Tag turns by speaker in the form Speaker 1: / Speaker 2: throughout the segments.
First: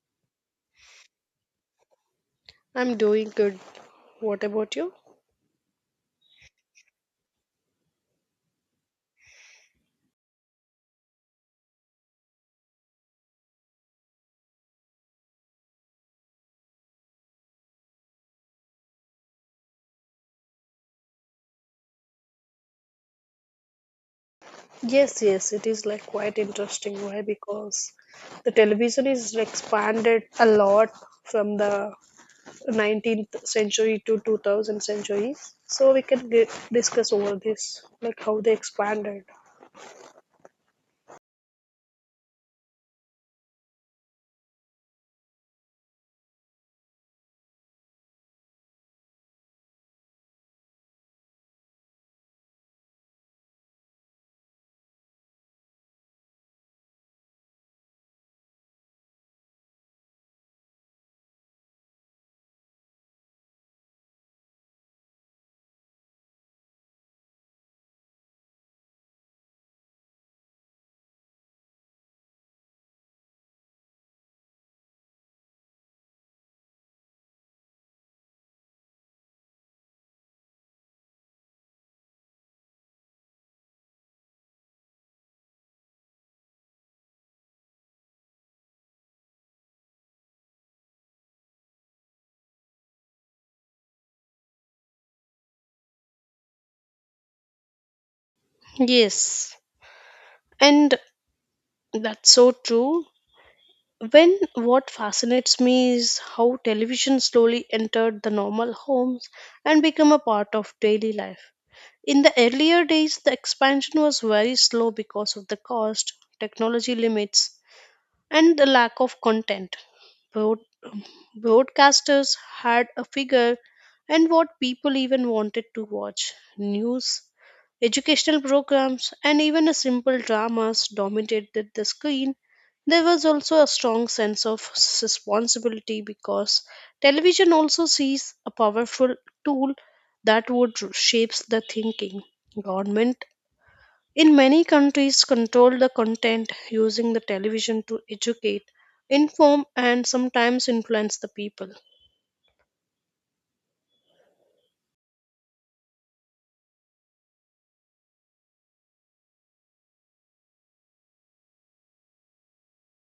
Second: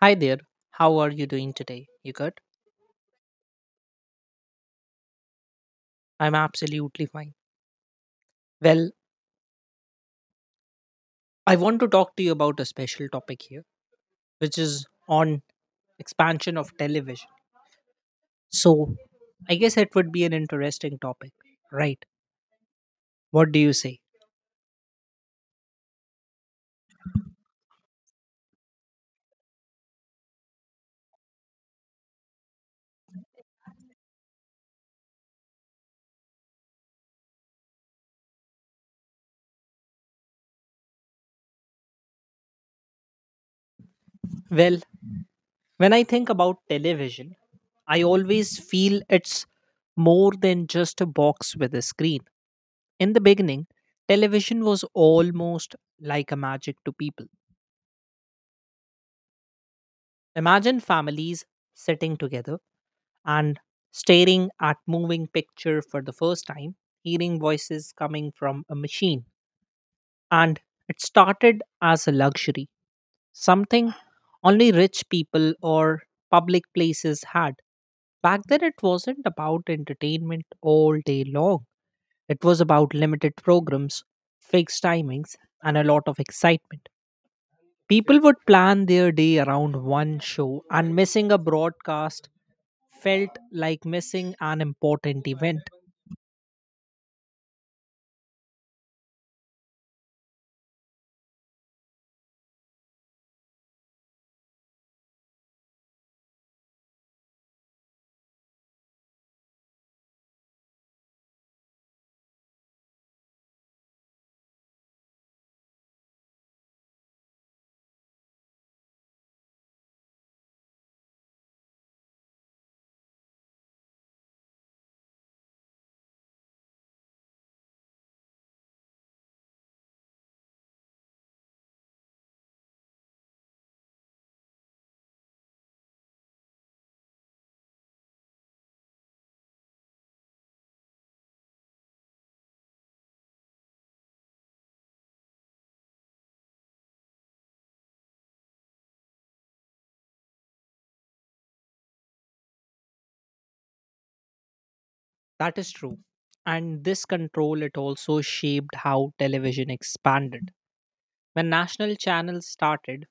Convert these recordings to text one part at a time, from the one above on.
Speaker 1: Hi there. How are you doing today? You good?
Speaker 2: I'm doing good. What about you?
Speaker 1: I'm absolutely fine. Well, I want to talk to you about a special topic here, which is on expansion of television. So, I guess it would be an interesting topic, right? What do you say?
Speaker 2: Yes, yes, it is like quite interesting. Why? Because the television is expanded a lot from the 19th century to 2000 century. So we can get, discuss over this, like how they expanded.
Speaker 1: Well, when I think about television, I always feel it's more than just a box with a screen. In the beginning, television was almost like a magic to people. Imagine families sitting together and staring at moving picture for the first time, hearing voices coming from a machine. And it started as a luxury, something only rich people or public places had. Back then, it wasn't about entertainment all day long. It was about limited programs, fixed timings, and a lot of excitement. People would plan their day around one show, and missing a broadcast felt like missing an important event.
Speaker 2: Yes, and that's so true. When what fascinates me is how television slowly entered the normal homes and become a part of daily life. In the earlier days, the expansion was very slow because of the cost, technology limits, and the lack of content. Broadcasters had a figure and what people even wanted to watch. News, educational programs, and even a simple dramas dominated the screen. There was also a strong sense of responsibility, because television also sees a powerful tool that would shapes the thinking. Government in many countries control the content, using the television to educate, inform, and sometimes influence the people.
Speaker 1: That is true. And this control, it also shaped how television expanded. When national channels started,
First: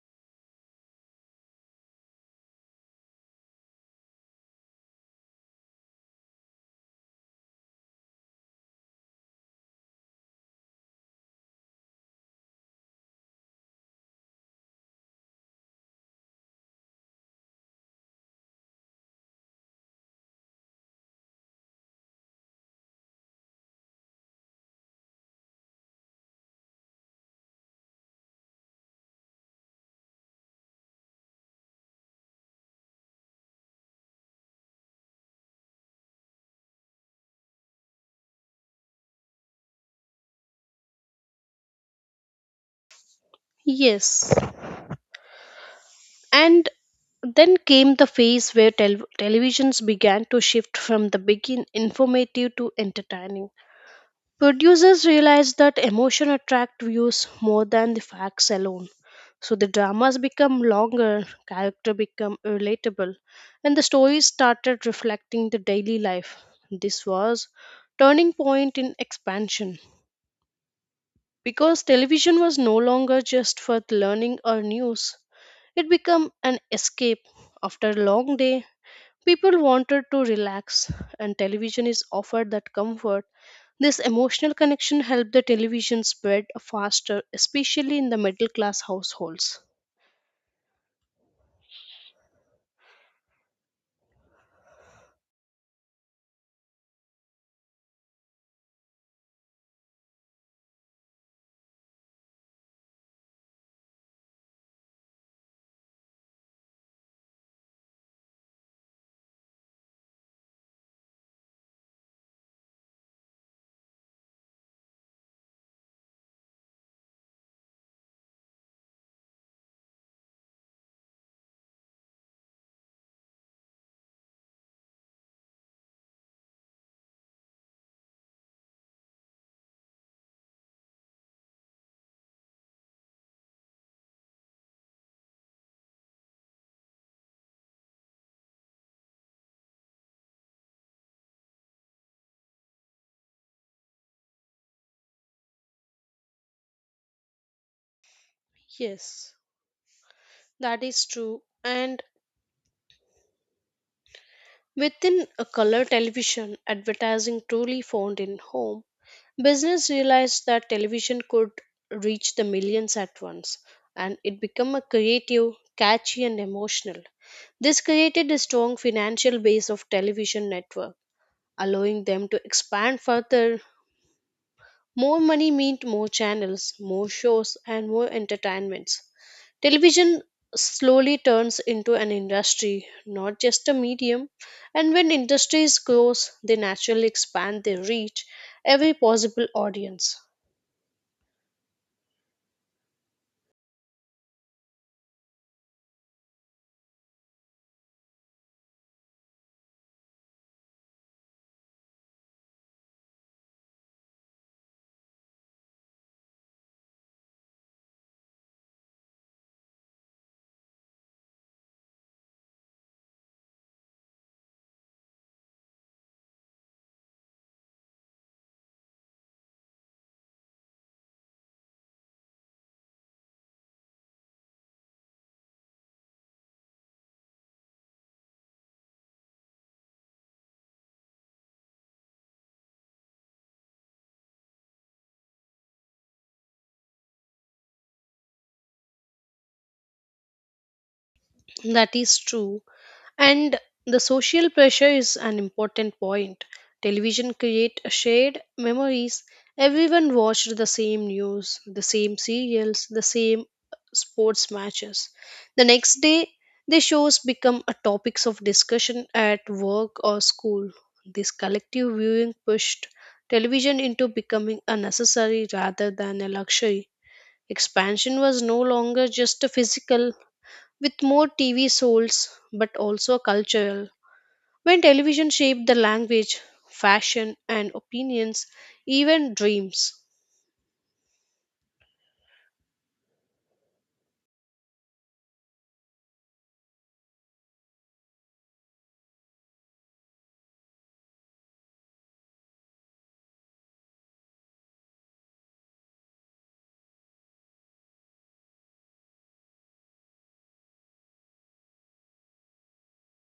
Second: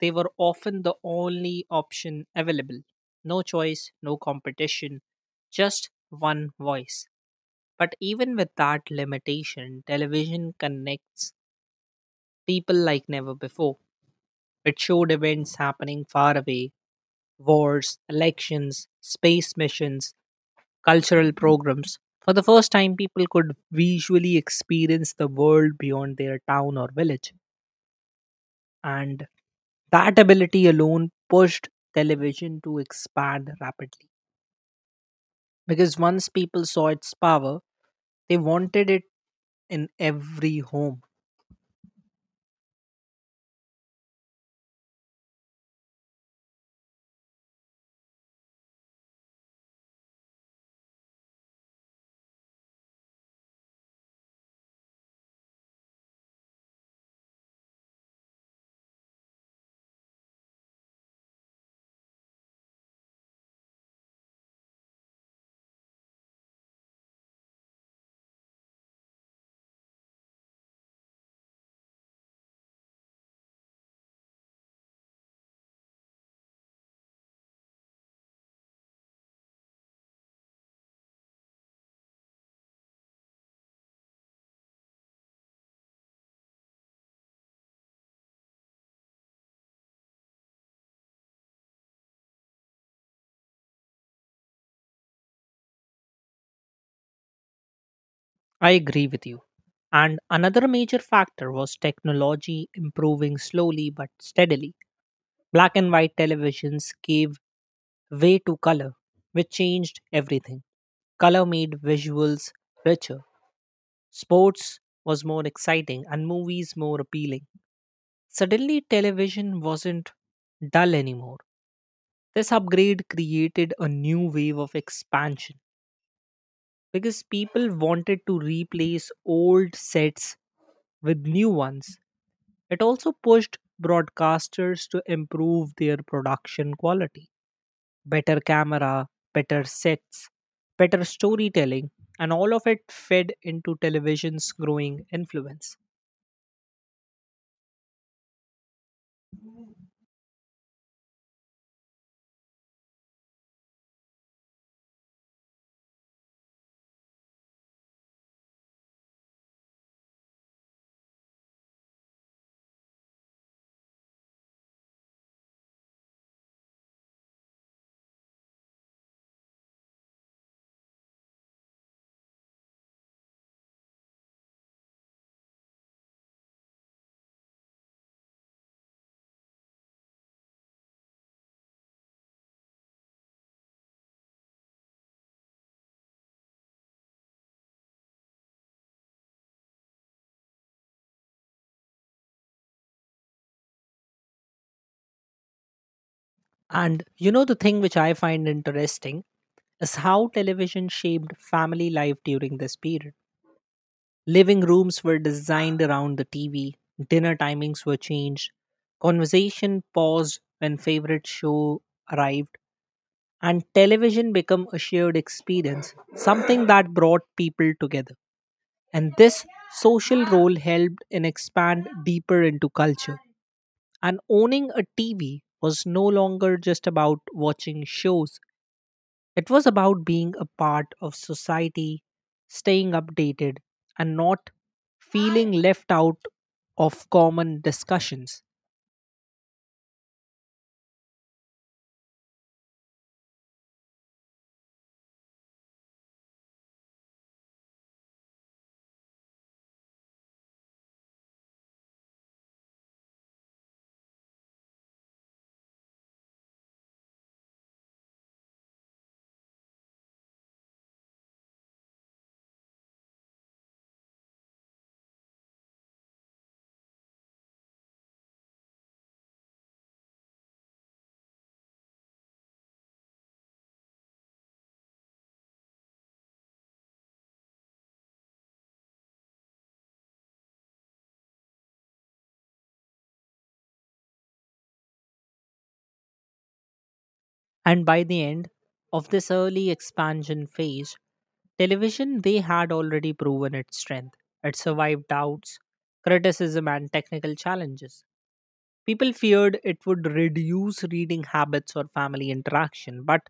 Speaker 1: they were often the only option available. No choice, no competition, just one voice. But even with that limitation, television connects people like never before. It showed events happening far away: wars, elections, space missions, cultural programs. For the first time, people could visually experience the world beyond their town or village. And that ability alone pushed television to expand rapidly. Because once people saw its power, they wanted it in every home.
Speaker 2: Yes. And then came the phase where televisions began to shift from the begin informative to entertaining. Producers realized that emotion attract views more than the facts alone. So the dramas become longer, character become relatable, and the stories started reflecting the daily life. This was turning point in expansion. Because television was no longer just for learning or news, it became an escape. After a long day, people wanted to relax, and television is offered that comfort. This emotional connection helped the television spread faster, especially in the middle class households.
Speaker 1: I agree with you. And another major factor was technology improving slowly but steadily. Black and white televisions gave way to color, which changed everything. Color made visuals richer, sports was more exciting, and movies more appealing. Suddenly, television wasn't dull anymore. This upgrade created a new wave of expansion because people wanted to replace old sets with new ones. It also pushed broadcasters to improve their production quality: better camera, better sets, better storytelling, and all of it fed into television's growing influence.
Speaker 2: Yes, that is true. And within a color television, advertising truly found in home. Business realized that television could reach the millions at once, and it became a creative, catchy, and emotional. This created a strong financial base of television network, allowing them to expand further. More money meant more channels, more shows, and more entertainments. Television slowly turns into an industry, not just a medium. And when industries grows, they naturally expand their reach every possible audience.
Speaker 1: And you know, the thing which I find interesting is how television shaped family life during this period. Living rooms were designed around the TV, dinner timings were changed, conversation paused when favorite show arrived, and television became a shared experience, something that brought people together. And this social role helped in expand deeper into culture. And owning a TV was no longer just about watching shows. It was about being a part of society, staying updated, and not feeling left out of common discussions.
Speaker 2: That is true. And the social pressure is an important point. Television create a shared memories. Everyone watched the same news, the same serials, the same sports matches. The next day, the shows become a topics of discussion at work or school. This collective viewing pushed television into becoming a necessary rather than a luxury. Expansion was no longer just a physical with more TV souls but also cultural. When television shaped the language, fashion, and opinions, even dreams.
Speaker 1: And by the end of this early expansion phase, television they had already proven its strength. It survived doubts, criticism, and technical challenges. People feared it would reduce reading habits or family interaction, but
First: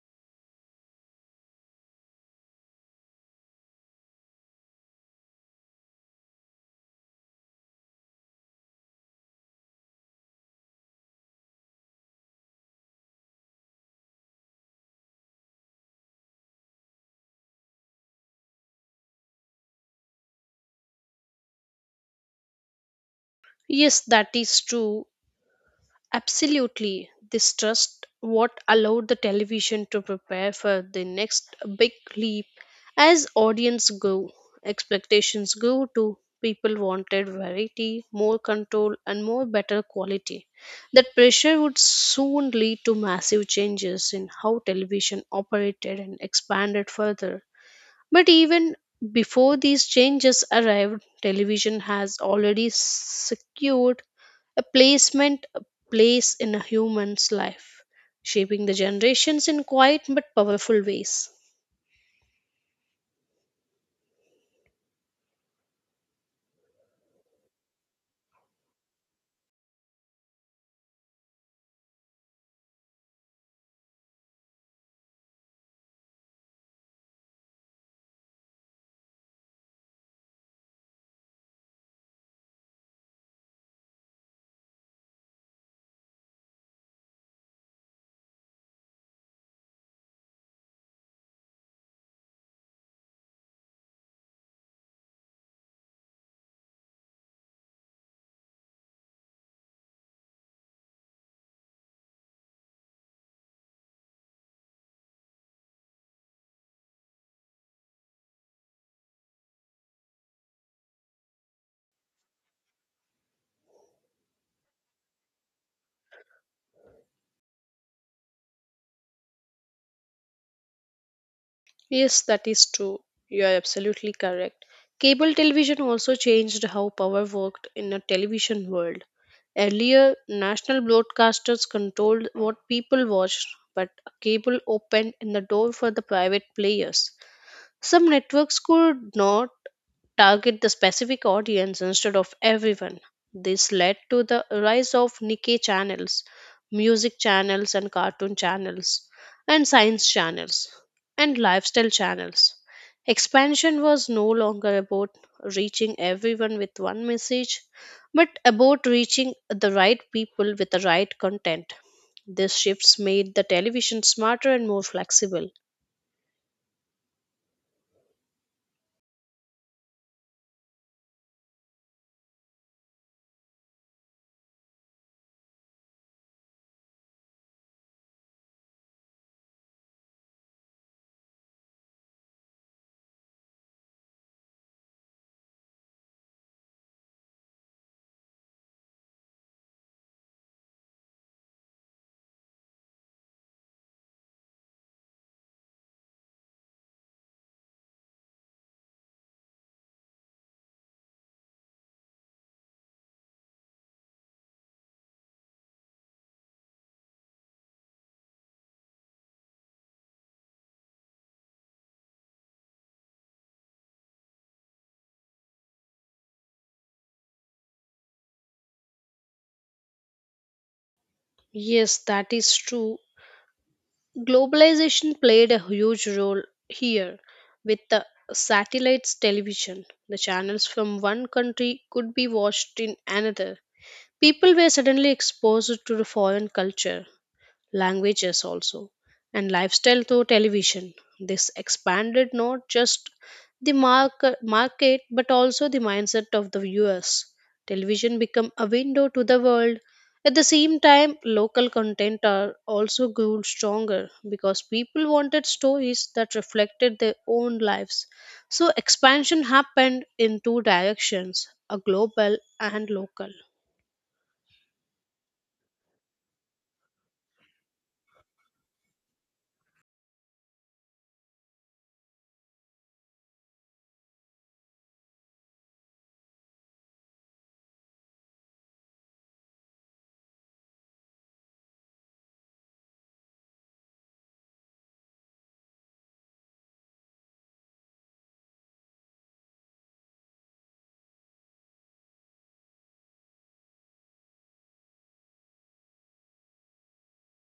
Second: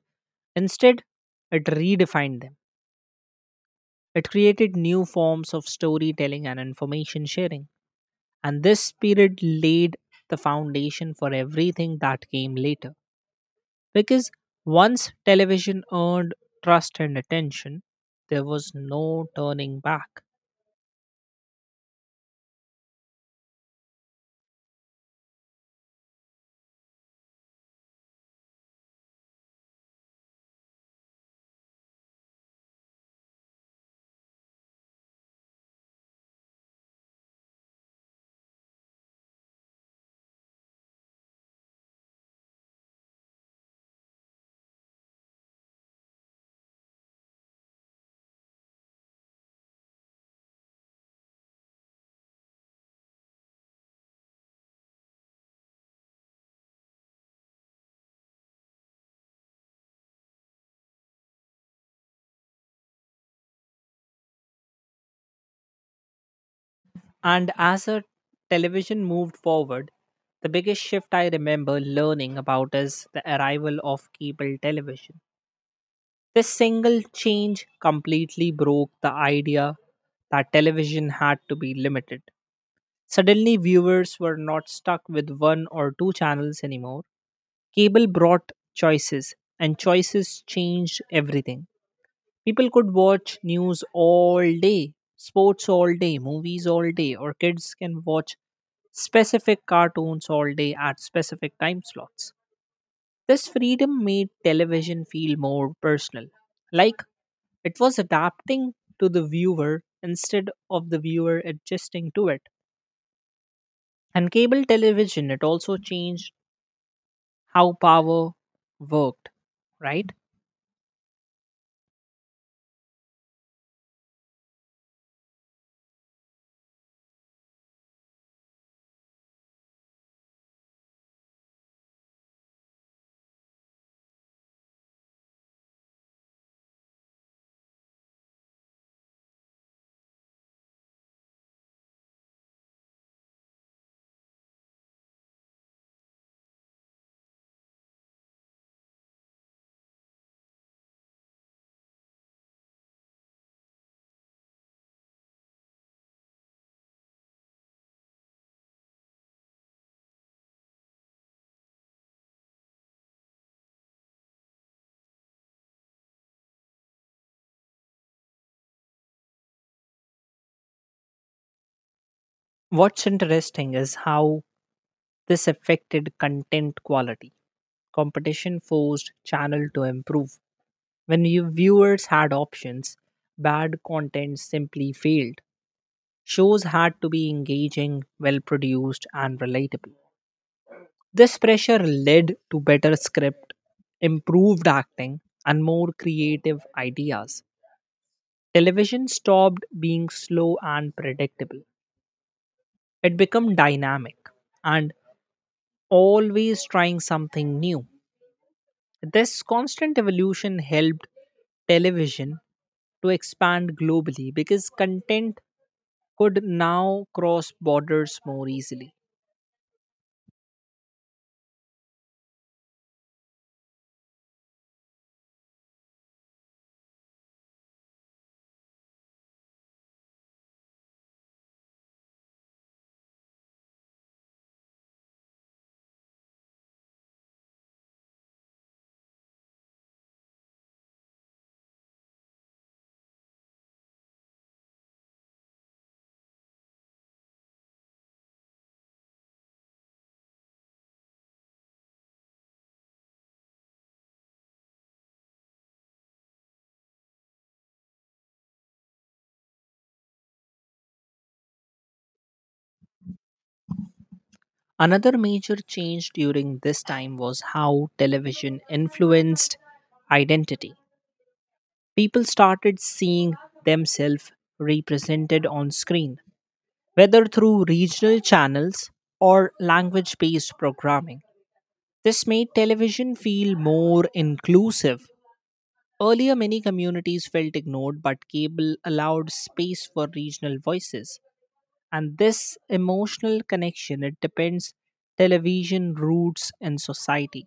Speaker 1: instead, it redefined them. It created new forms of storytelling and information sharing. And this spirit laid the foundation for everything that came later. Because once television earned trust and attention, there was no turning back.
Speaker 2: Yes, that is true. Absolutely, this trust what allowed the television to prepare for the next big leap, as audience go, expectations go to, people wanted variety, more control, and more better quality. That pressure would soon lead to massive changes in how television operated and expanded further. But even before these changes arrived, television has already secured a placement, a place in a human's life, shaping the generations in quiet but powerful ways.
Speaker 1: And as a television moved forward, the biggest shift I remember learning about is the arrival of cable television. This single change completely broke the idea that television had to be limited. Suddenly, viewers were not stuck with one or two channels anymore. Cable brought choices, and choices changed everything. People could watch news all day, sports all day, movies all day, or kids can watch specific cartoons all day at specific time slots. This freedom made television feel more personal, like it was adapting to the viewer instead of the viewer adjusting to it. And cable television, it also changed how power worked, right?
Speaker 2: Yes, that is true. You are absolutely correct. Cable television also changed how power worked in a television world. Earlier, national broadcasters controlled what people watched, but a cable opened in the door for the private players. Some networks could not target the specific audience instead of everyone. This led to the rise of Nikkei channels, music channels, and cartoon channels, and science channels, and lifestyle channels. Expansion was no longer about reaching everyone with one message, but about reaching the right people with the right content. These shifts made the television smarter and more flexible.
Speaker 1: What's interesting is how this affected content quality. Competition forced channel to improve. Viewers had options, bad content simply failed. Shows had to be engaging, well produced, and relatable. This pressure led to better script, improved acting, and more creative ideas. Television stopped being slow and predictable. It became dynamic and always trying something new. This constant evolution helped television to expand globally because content could now cross borders more easily.
Speaker 2: Yes, that is true. Globalization played a huge role here with the satellites television. The channels from one country could be watched in another. People were suddenly exposed to the foreign culture, languages also, and lifestyle through television. This expanded not just the market but also the mindset of the viewers. Television become a window to the world. At the same time, local content are also grew stronger because people wanted stories that reflected their own lives. So expansion happened in two directions, a global and local.
Speaker 1: Another major change during this time was how television influenced identity. People started seeing themselves represented on screen, whether through regional channels or language based programming. This made television feel more inclusive. Earlier, many communities felt ignored, but cable allowed space for regional voices. And this emotional connection, it depends television, roots, and society.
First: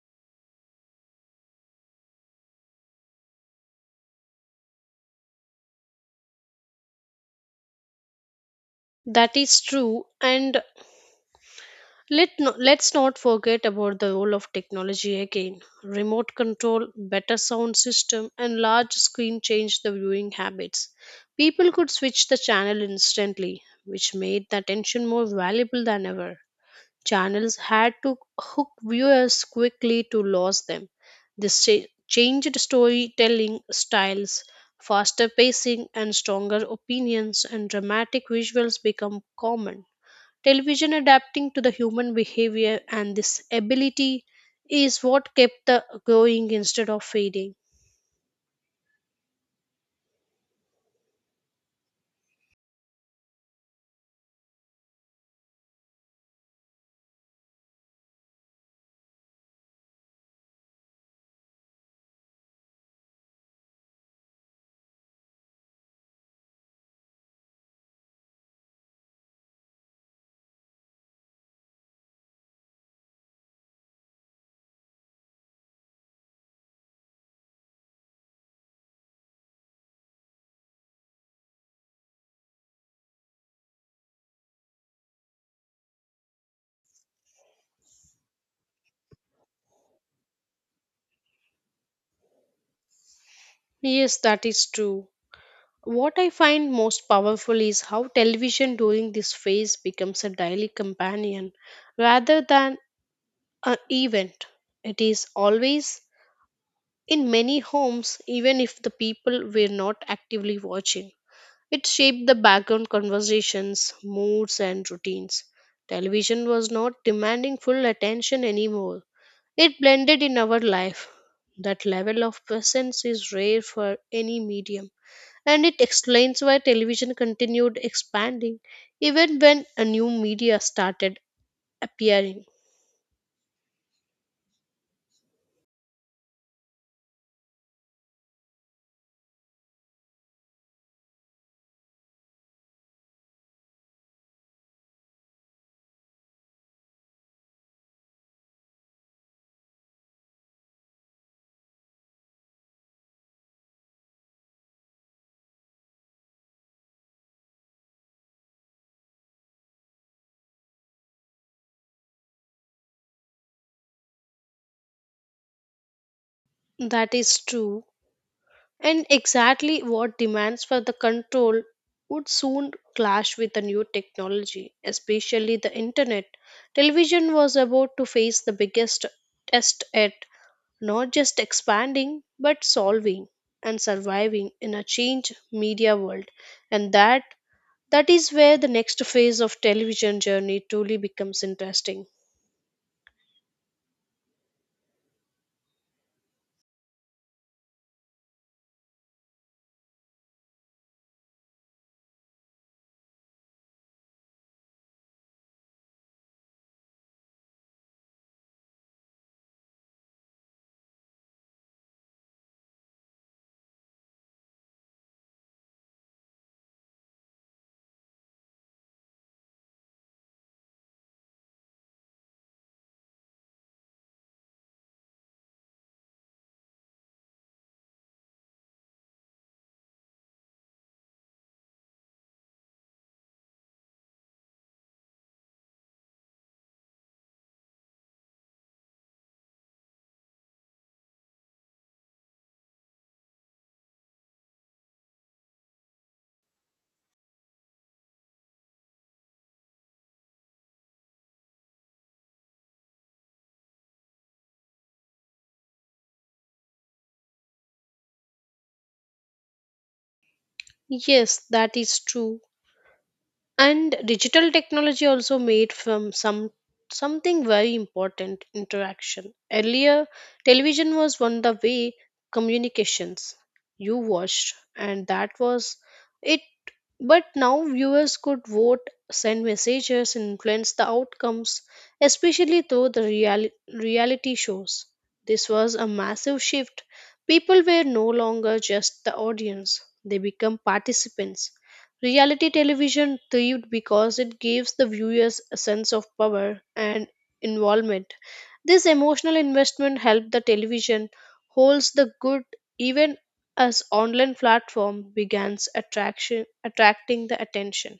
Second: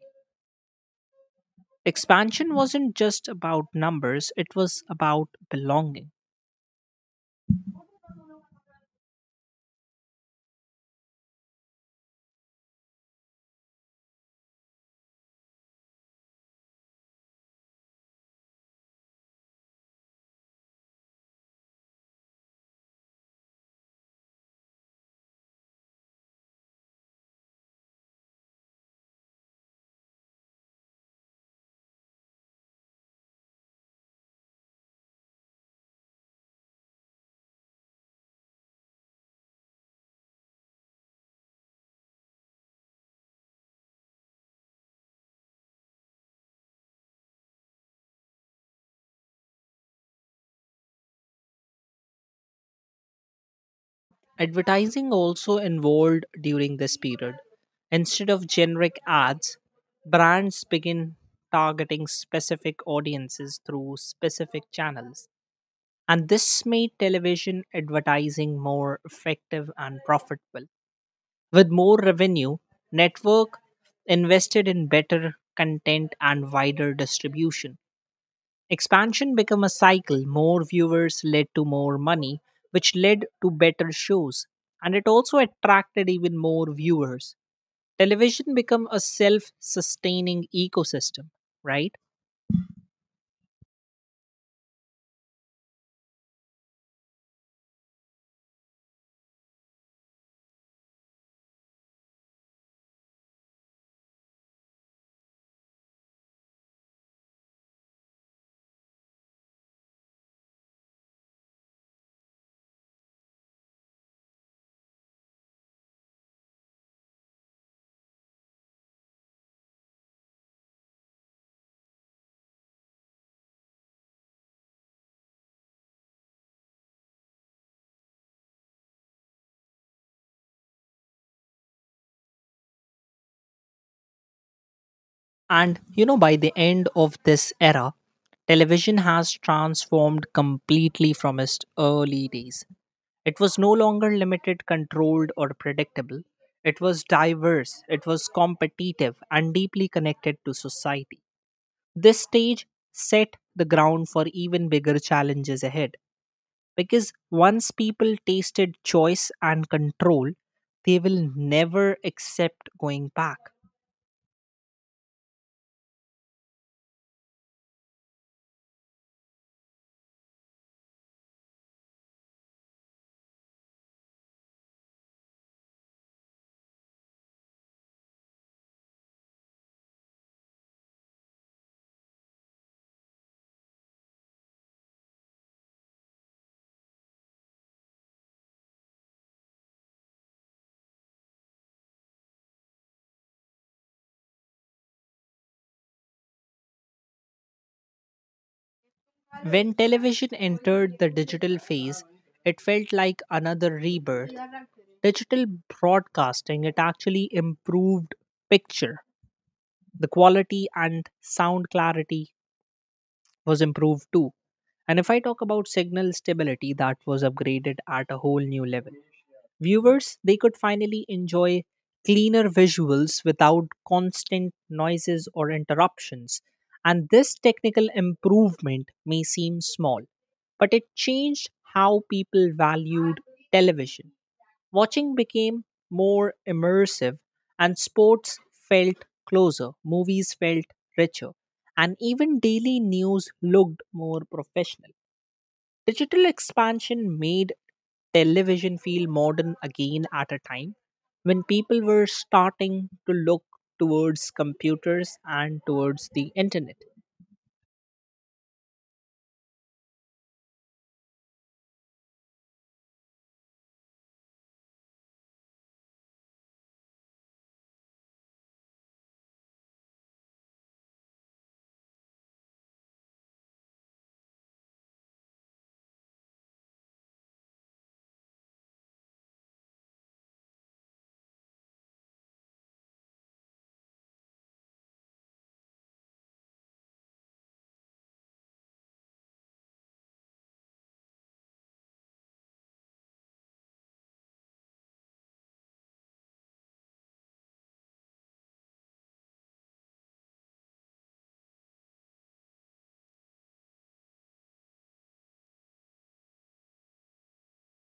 Speaker 1: Expansion wasn't just about numbers, it was about belonging.
Speaker 2: That is true. And let's not forget about the role of technology again. Remote control, better sound system, and large screen changed the viewing habits. People could switch the channel instantly, which made the attention more valuable than ever. Channels had to hook viewers quickly to lose them. This changed storytelling styles, faster pacing, and stronger opinions and dramatic visuals become common. Television adapting to the human behavior, and this ability is what kept the going instead of fading.
Speaker 1: Advertising also involved during this period. Instead of generic ads, brands begin targeting specific audiences through specific channels. And this made television advertising more effective and profitable. With more revenue, network invested in better content and wider distribution. Expansion became a cycle. More viewers led to more money, which led to better shows. And it also attracted even more viewers. Television became a self sustaining ecosystem, right?
Speaker 2: Yes, that is true. What I find most powerful is how television during this phase becomes a daily companion rather than an event. It is always in many homes, even if the people were not actively watching. It shaped the background conversations, moods, and routines. Television was not demanding full attention anymore. It blended in our life. That level of presence is rare for any medium, and it explains why television continued expanding even when a new media started appearing.
Speaker 1: And you know, by the end of this era, television has transformed completely from its early days. It was no longer limited, controlled, or predictable. It was diverse, it was competitive, and deeply connected to society. This stage set the ground for even bigger challenges ahead. Because once people tasted choice and control, they will never accept going back.
Speaker 2: That is true. And exactly what demands for the control would soon clash with the new technology, especially the internet. Television was about to face the biggest test at not just expanding but solving and surviving in a changed media world. And that is where the next phase of television journey truly becomes interesting.
Speaker 1: When television entered the digital phase, it felt like another rebirth. Digital broadcasting, it actually improved picture. The quality and sound clarity was improved too. And if I talk about signal stability, that was upgraded at a whole new level. Viewers, they could finally enjoy cleaner visuals without constant noises or interruptions. And this technical improvement may seem small, but it changed how people valued television. Watching became more immersive, and sports felt closer, movies felt richer, and even daily news looked more professional. Digital expansion made television feel modern again at a time when people were starting to look towards computers and towards the internet.
Speaker 2: Yes, that is true. And digital technology also made from some something very important interaction. Earlier, television was one of the way communications. You watched, and that was it. But now viewers could vote, send messages, and influence the outcomes, especially through the reality shows. This was a massive shift. People were no longer just the audience, they become participants. Reality television thrived because it gives the viewers a sense of power and involvement. This emotional investment helped the television holds the good, even as online platform begins attraction attracting the attention.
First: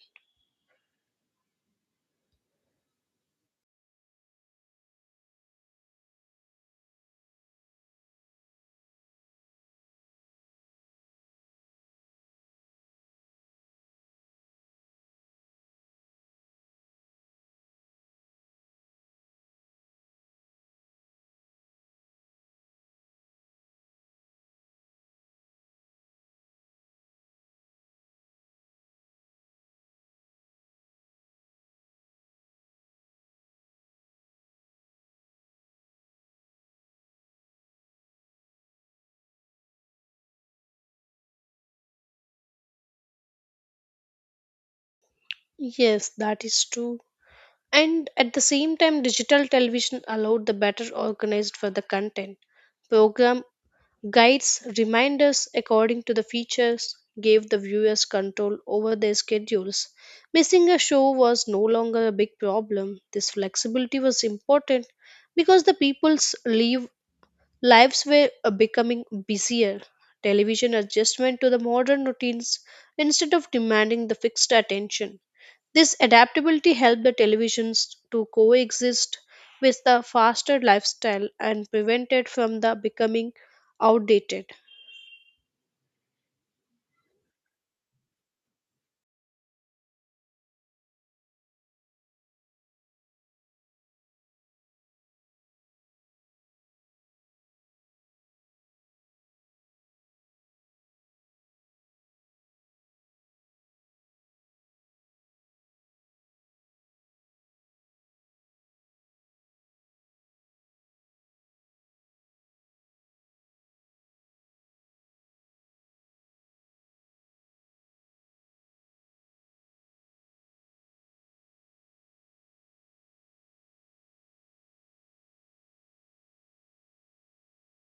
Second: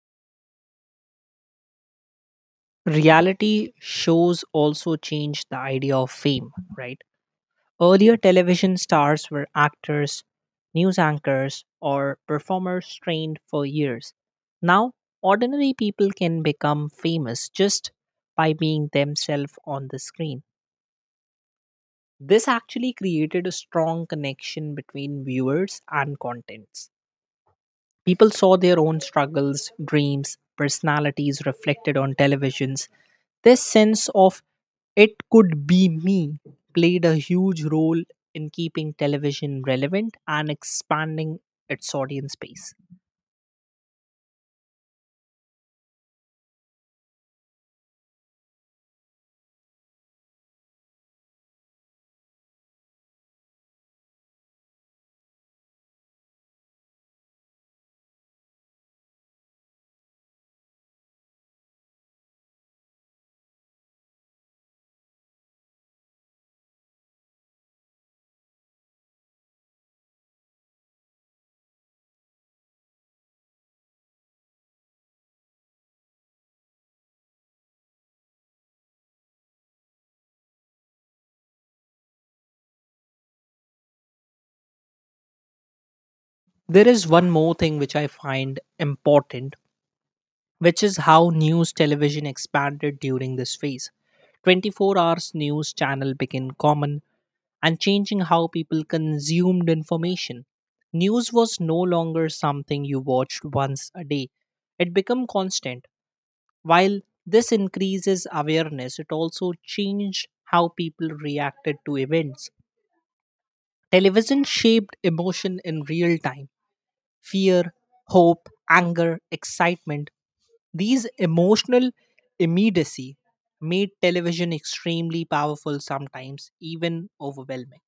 Speaker 1: Reality shows also changed the idea of fame, right? Earlier, television stars were actors, news anchors, or performers trained for years. Now, ordinary people can become famous just by being themselves on the screen. This actually created a strong connection between viewers and contents. People saw their own struggles, dreams, personalities reflected on televisions. This sense of it could be me played a huge role in keeping television relevant and expanding its audience base.
Speaker 2: Yes, that is true. And at the same time, digital television allowed the better organized for the content. Program Guides reminders, according to the features gave the viewers control over their schedules. Missing a show was no longer a big problem. This flexibility was important because the lives were becoming busier. Television adjustment to the modern routines instead of demanding the fixed attention. This adaptability helped the televisions to coexist with the faster lifestyle and prevented from the becoming outdated.
Speaker 1: There is one more thing which I find important, which is how news television expanded during this phase. 24 hours news channel became common and changing how people consumed information. News was no longer something you watched once a day, it became constant. While this increases awareness, it also changed how people reacted to events. Television shaped emotion in real time: fear, hope, anger, excitement. These emotional immediacy made television extremely powerful sometimes, even overwhelming.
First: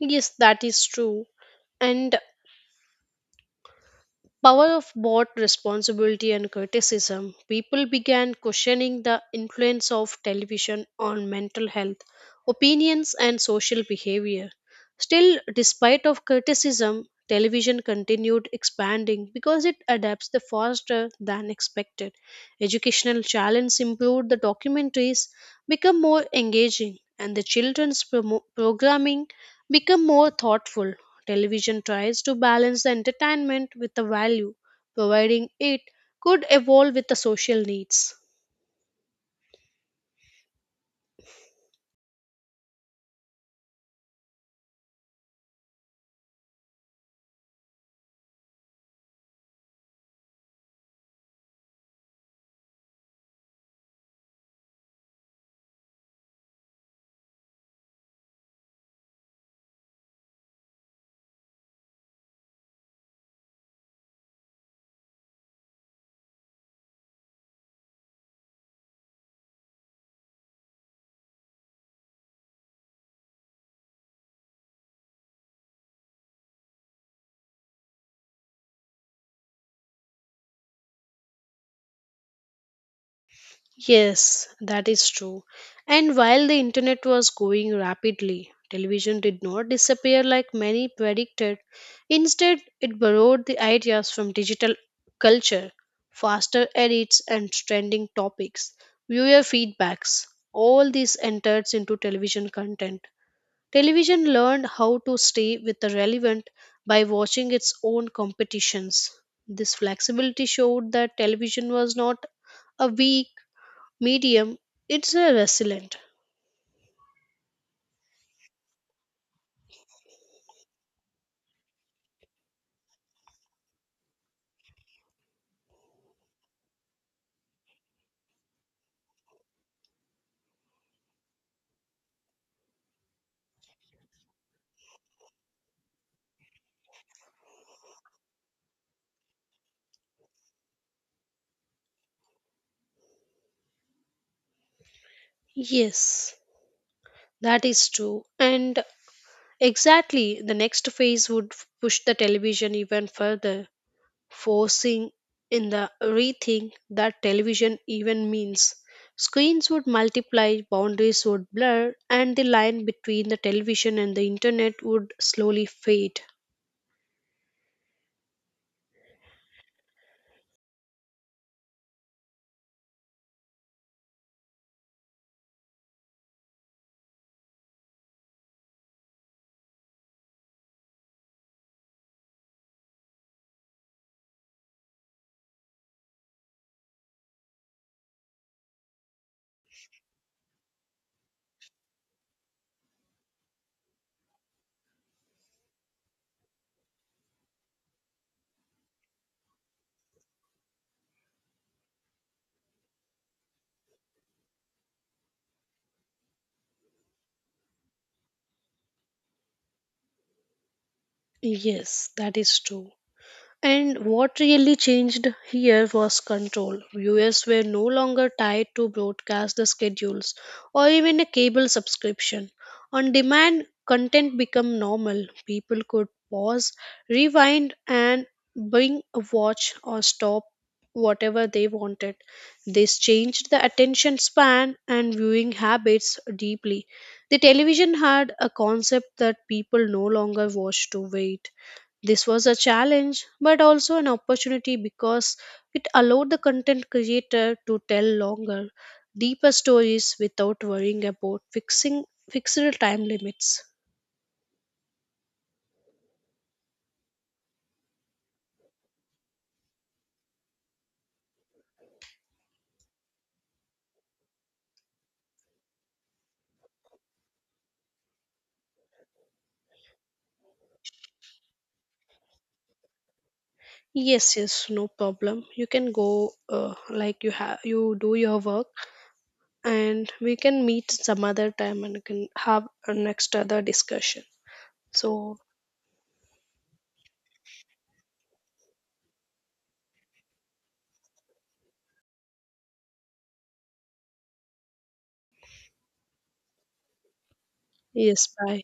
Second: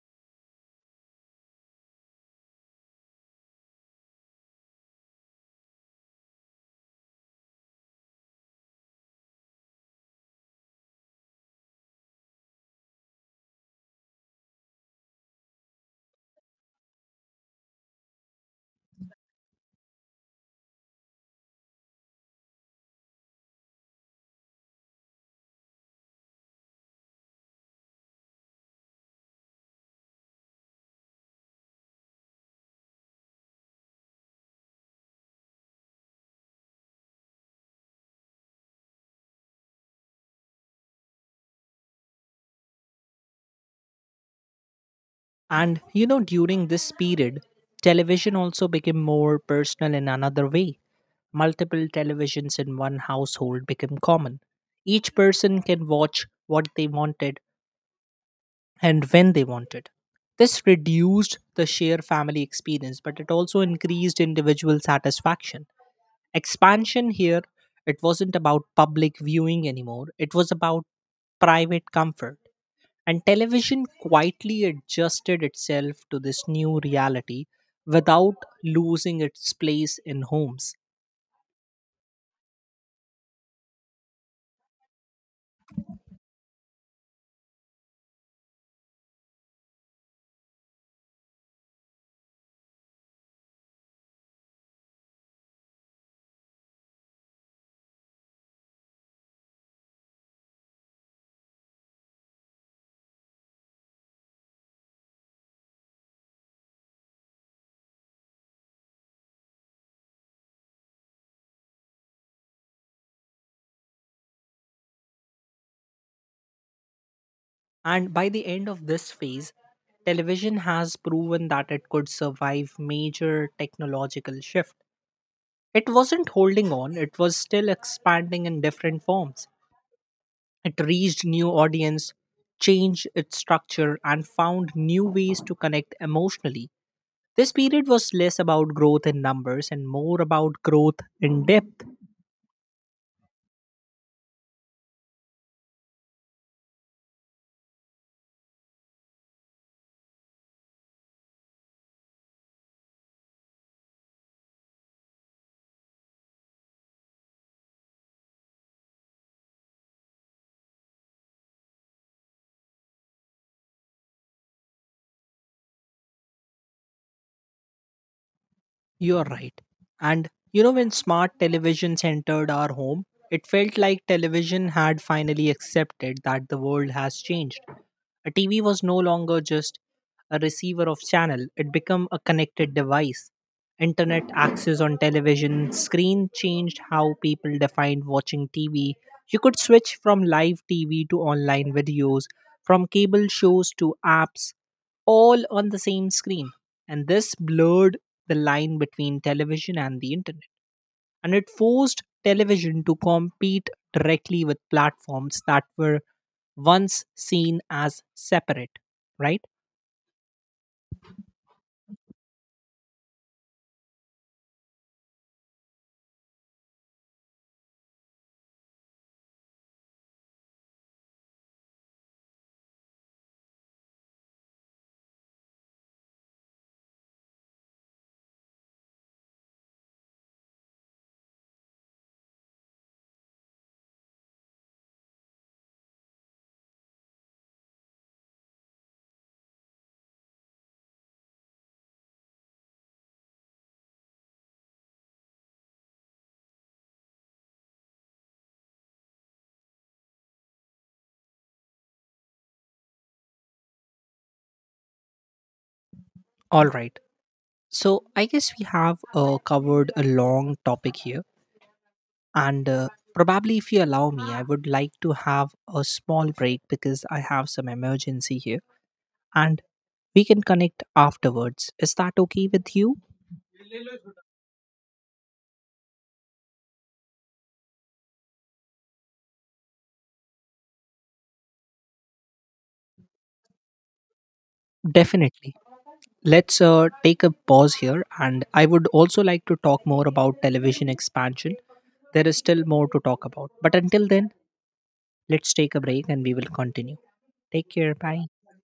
Speaker 2: Yes, that is true. And power of both responsibility and criticism. People began questioning the influence of television on mental health, opinions, and social behavior. Still, despite of criticism, television continued expanding because it adapts the faster than expected. Educational channels improved the documentaries, become more engaging, and the children's programming become more thoughtful. Television tries to balance the entertainment with the value, providing it could evolve with the social needs.
Speaker 1: And you know, during this period, television also became more personal in another way. Multiple televisions in one household became common. Each person can watch what they wanted and when they wanted. This reduced the sheer family experience, but it also increased individual satisfaction. Expansion here, it wasn't about public viewing anymore, it was about private comfort. And television quietly adjusted itself to this new reality without losing its place in homes.
Speaker 2: Yes, that is true. And while the internet was growing rapidly, television did not disappear like many predicted. Instead, it borrowed the ideas from digital culture, faster edits, and trending topics, viewer feedbacks. All this enters into television content. Television learned how to stay with the relevant by watching its own competitions. This flexibility showed that television was not a weak medium, it's a resilient.
Speaker 1: And by the end of this phase, television has proven that it could survive major technological shift. It wasn't holding on, it was still expanding in different forms. It reached new audience, changed its structure and found new ways to connect emotionally. This period was less about growth in numbers and more about growth in depth.
Speaker 2: Yes, that is true. And exactly the next phase would push the television even further, forcing in the rethink that television even means. Screens would multiply, boundaries would blur, and the line between the television and the internet would slowly fade.
Speaker 1: You're right. And you know, when smart televisions entered our home, it felt like television had finally accepted that the world has changed. A TV was no longer just a receiver of channel, it became a connected device. Internet access on television screen changed how people defined watching TV. You could switch from live TV to online videos, from cable shows to apps, all on the same screen. And this blurred the line between television and the internet and it forced television to compete directly with platforms that were once seen as separate, right?
Speaker 2: Yes, that is true. And what really changed here was control. Viewers were no longer tied to broadcast the schedules or even a cable subscription. On demand, content became normal. People could pause, rewind, and bring a watch or stop whatever they wanted. This changed the attention span and viewing habits deeply. The television had a concept that people no longer watched to wait. This was a challenge, but also an opportunity because it allowed the content creator to tell longer, deeper stories without worrying about fixing fixed time limits.
Speaker 1: All right. So I guess we have covered a long topic here, and probably if you allow me, I would like to have a small break because I have some emergency here, and we can connect afterwards. Is that okay with you?
Speaker 2: Yes, yes, no problem. You can go, like you do your work, and we can meet some other time and can have a next other discussion. So
Speaker 1: Definitely. Let's take a pause here and I would also like to talk more about television expansion. There is still more to talk about, but until then let's take a break and we will continue. Take care. Bye.
Speaker 2: yes, bye.